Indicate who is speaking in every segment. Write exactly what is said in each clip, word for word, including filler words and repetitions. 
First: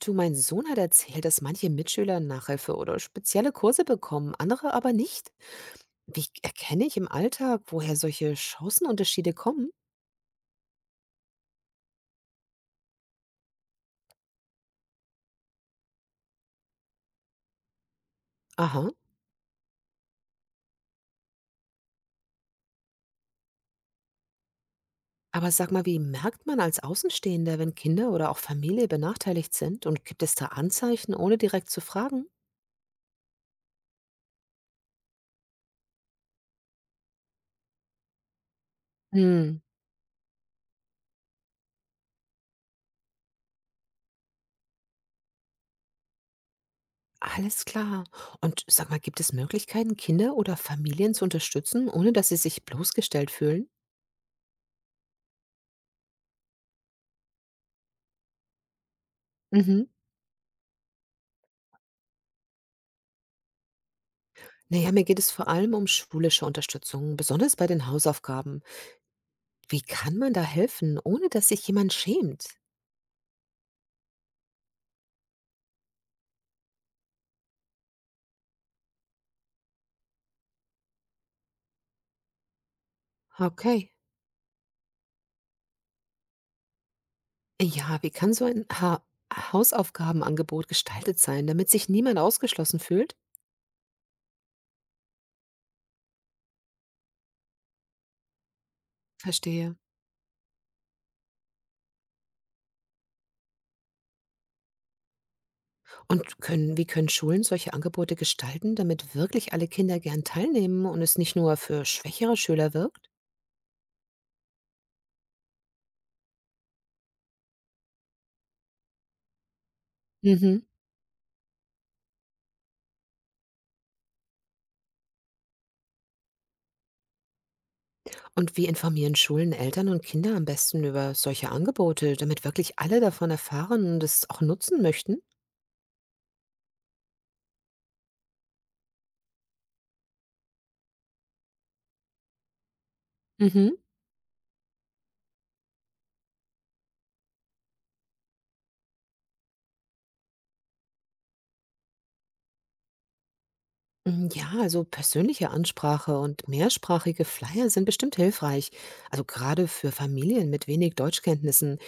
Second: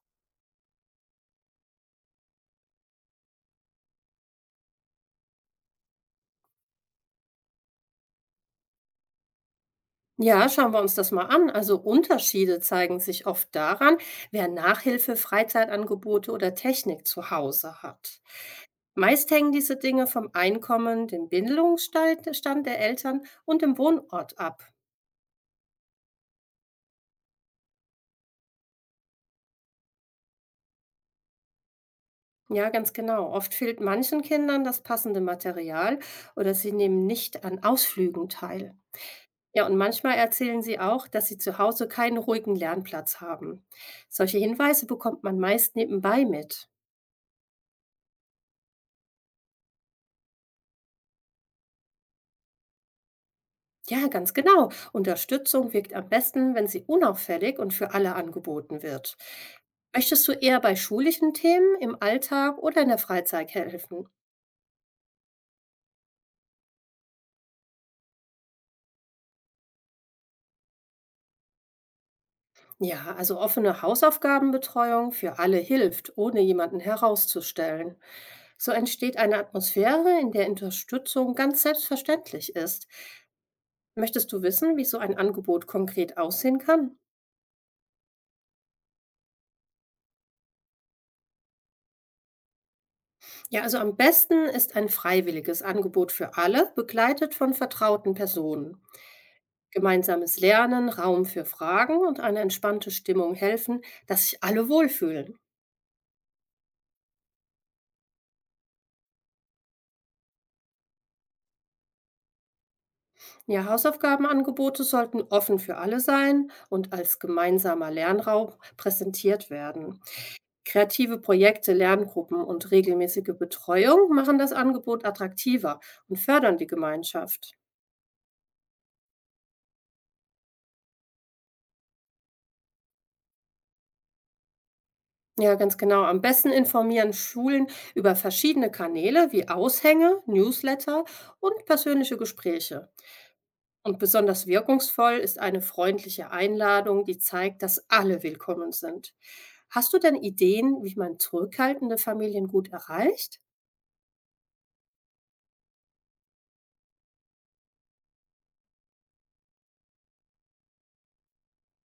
Speaker 1: Du, mein Sohn hat erzählt, dass manche Mitschüler Nachhilfe oder spezielle Kurse bekommen, andere aber nicht. Wie erkenne ich im Alltag, woher solche Chancenunterschiede kommen?
Speaker 2: Ja, schauen wir uns das mal an. Also Unterschiede zeigen sich oft daran, wer Nachhilfe, Freizeitangebote oder Technik zu Hause hat.
Speaker 1: Aha.
Speaker 2: Meist hängen diese Dinge vom Einkommen, dem Bildungsstand Stand der Eltern und dem Wohnort ab.
Speaker 1: Aber sag mal, wie merkt man als Außenstehender, wenn Kinder oder auch Familie benachteiligt sind? Und gibt es da Anzeichen, ohne direkt zu fragen?
Speaker 2: Ja, ganz genau. Oft fehlt manchen Kindern das passende Material oder sie nehmen nicht an Ausflügen teil.
Speaker 1: Hm,
Speaker 2: Ja, und manchmal erzählen sie auch, dass sie zu Hause keinen ruhigen Lernplatz haben. Solche Hinweise bekommt man meist nebenbei mit.
Speaker 1: alles klar. Und sag mal, gibt es Möglichkeiten, Kinder oder Familien zu unterstützen, ohne dass sie sich bloßgestellt fühlen?
Speaker 2: Ja, ganz genau. Unterstützung wirkt am besten, wenn sie unauffällig und für alle angeboten wird.
Speaker 1: Mhm.
Speaker 2: Möchtest du eher bei schulischen Themen im Alltag oder in der Freizeit helfen?
Speaker 1: Naja, mir geht es vor allem um schulische Unterstützung, besonders bei den Hausaufgaben. Wie kann man da helfen, ohne dass sich jemand schämt?
Speaker 2: Ja, also offene Hausaufgabenbetreuung für alle hilft, ohne jemanden herauszustellen. So entsteht eine Atmosphäre, in der Unterstützung ganz selbstverständlich ist.
Speaker 1: Okay.
Speaker 2: Möchtest du wissen, wie so ein Angebot konkret aussehen kann?
Speaker 1: Ja, wie kann so ein ha Hausaufgabenangebot gestaltet sein, damit sich niemand ausgeschlossen fühlt?
Speaker 2: Ja, also am besten ist ein freiwilliges Angebot für alle, begleitet von vertrauten Personen.
Speaker 1: Verstehe.
Speaker 2: Gemeinsames Lernen, Raum für Fragen und eine entspannte Stimmung helfen, dass sich alle wohlfühlen.
Speaker 1: Und können, wie können Schulen solche Angebote gestalten, damit wirklich alle Kinder gern teilnehmen und es nicht nur für schwächere Schüler wirkt?
Speaker 2: Ja, Hausaufgabenangebote sollten offen für alle sein und als gemeinsamer Lernraum präsentiert werden.
Speaker 1: Mhm.
Speaker 2: Kreative Projekte, Lerngruppen und regelmäßige Betreuung machen das Angebot attraktiver und fördern die Gemeinschaft.
Speaker 1: Und wie informieren Schulen Eltern und Kinder am besten über solche Angebote, damit wirklich alle davon erfahren und es auch nutzen möchten?
Speaker 2: Ja, ganz genau. Am besten informieren Schulen über verschiedene Kanäle wie Aushänge, Newsletter und persönliche Gespräche.
Speaker 1: Mhm.
Speaker 2: Und besonders wirkungsvoll ist eine freundliche Einladung, die zeigt, dass alle willkommen sind. Hast du denn Ideen, wie man zurückhaltende Familien gut erreicht?
Speaker 1: Hm, ja, also persönliche Ansprache und mehrsprachige Flyer sind bestimmt hilfreich. Also gerade für Familien mit wenig Deutschkenntnissen.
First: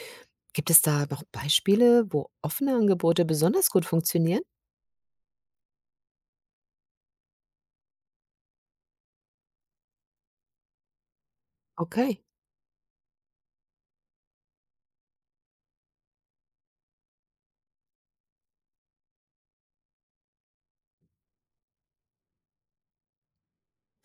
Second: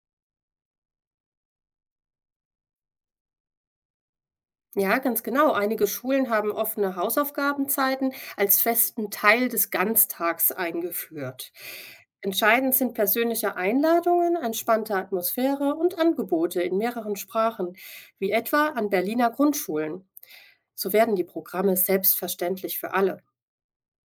Speaker 1: Gibt es da noch Beispiele, wo offene Angebote besonders gut funktionieren?
Speaker 2: Ja, ganz genau. Einige Schulen haben offene Hausaufgabenzeiten als festen Teil des Ganztags eingeführt.
Speaker 1: Okay.
Speaker 2: Entscheidend sind persönliche Einladungen, entspannte Atmosphäre und Angebote in mehreren Sprachen, wie etwa an Berliner Grundschulen. So werden die Programme selbstverständlich für alle.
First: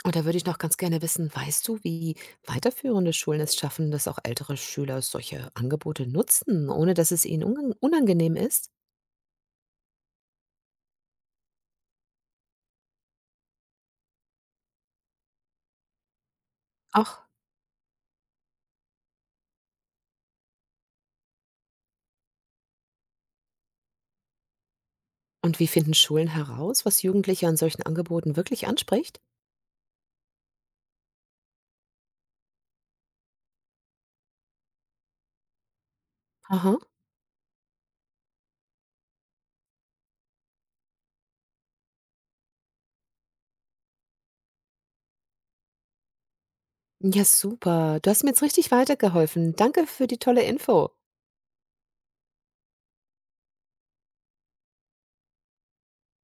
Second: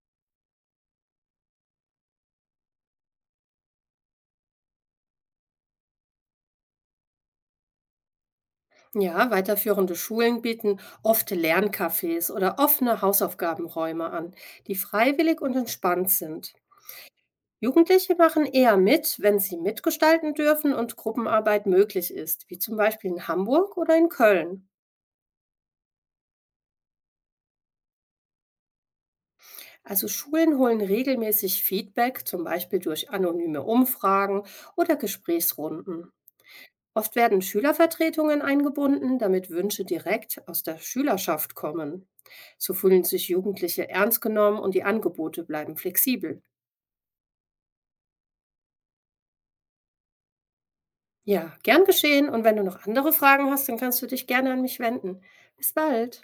Speaker 1: Und da würde ich noch ganz gerne wissen, weißt du, wie weiterführende Schulen es schaffen, dass auch ältere Schüler solche Angebote nutzen, ohne dass es ihnen unang- unangenehm ist?
Speaker 2: Ja, weiterführende Schulen bieten oft Lerncafés oder offene Hausaufgabenräume an, die freiwillig und entspannt sind.
Speaker 1: Ach,
Speaker 2: Jugendliche machen eher mit, wenn sie mitgestalten dürfen und Gruppenarbeit möglich ist, wie zum Beispiel in Hamburg oder in Köln.
Speaker 1: und wie finden Schulen heraus, was Jugendliche an solchen Angeboten wirklich anspricht?
Speaker 2: Also Schulen holen regelmäßig Feedback, zum Beispiel durch anonyme Umfragen oder Gesprächsrunden.
Speaker 1: Aha.
Speaker 2: Oft werden Schülervertretungen eingebunden, damit Wünsche direkt aus der Schülerschaft kommen. So fühlen sich Jugendliche ernst genommen und die Angebote bleiben flexibel.
Speaker 1: Ja, super. Du hast mir jetzt richtig weitergeholfen. Danke für die tolle Info.
Speaker 2: Ja, gern geschehen. Und wenn du noch andere Fragen hast, dann kannst du dich gerne an mich wenden. Bis bald.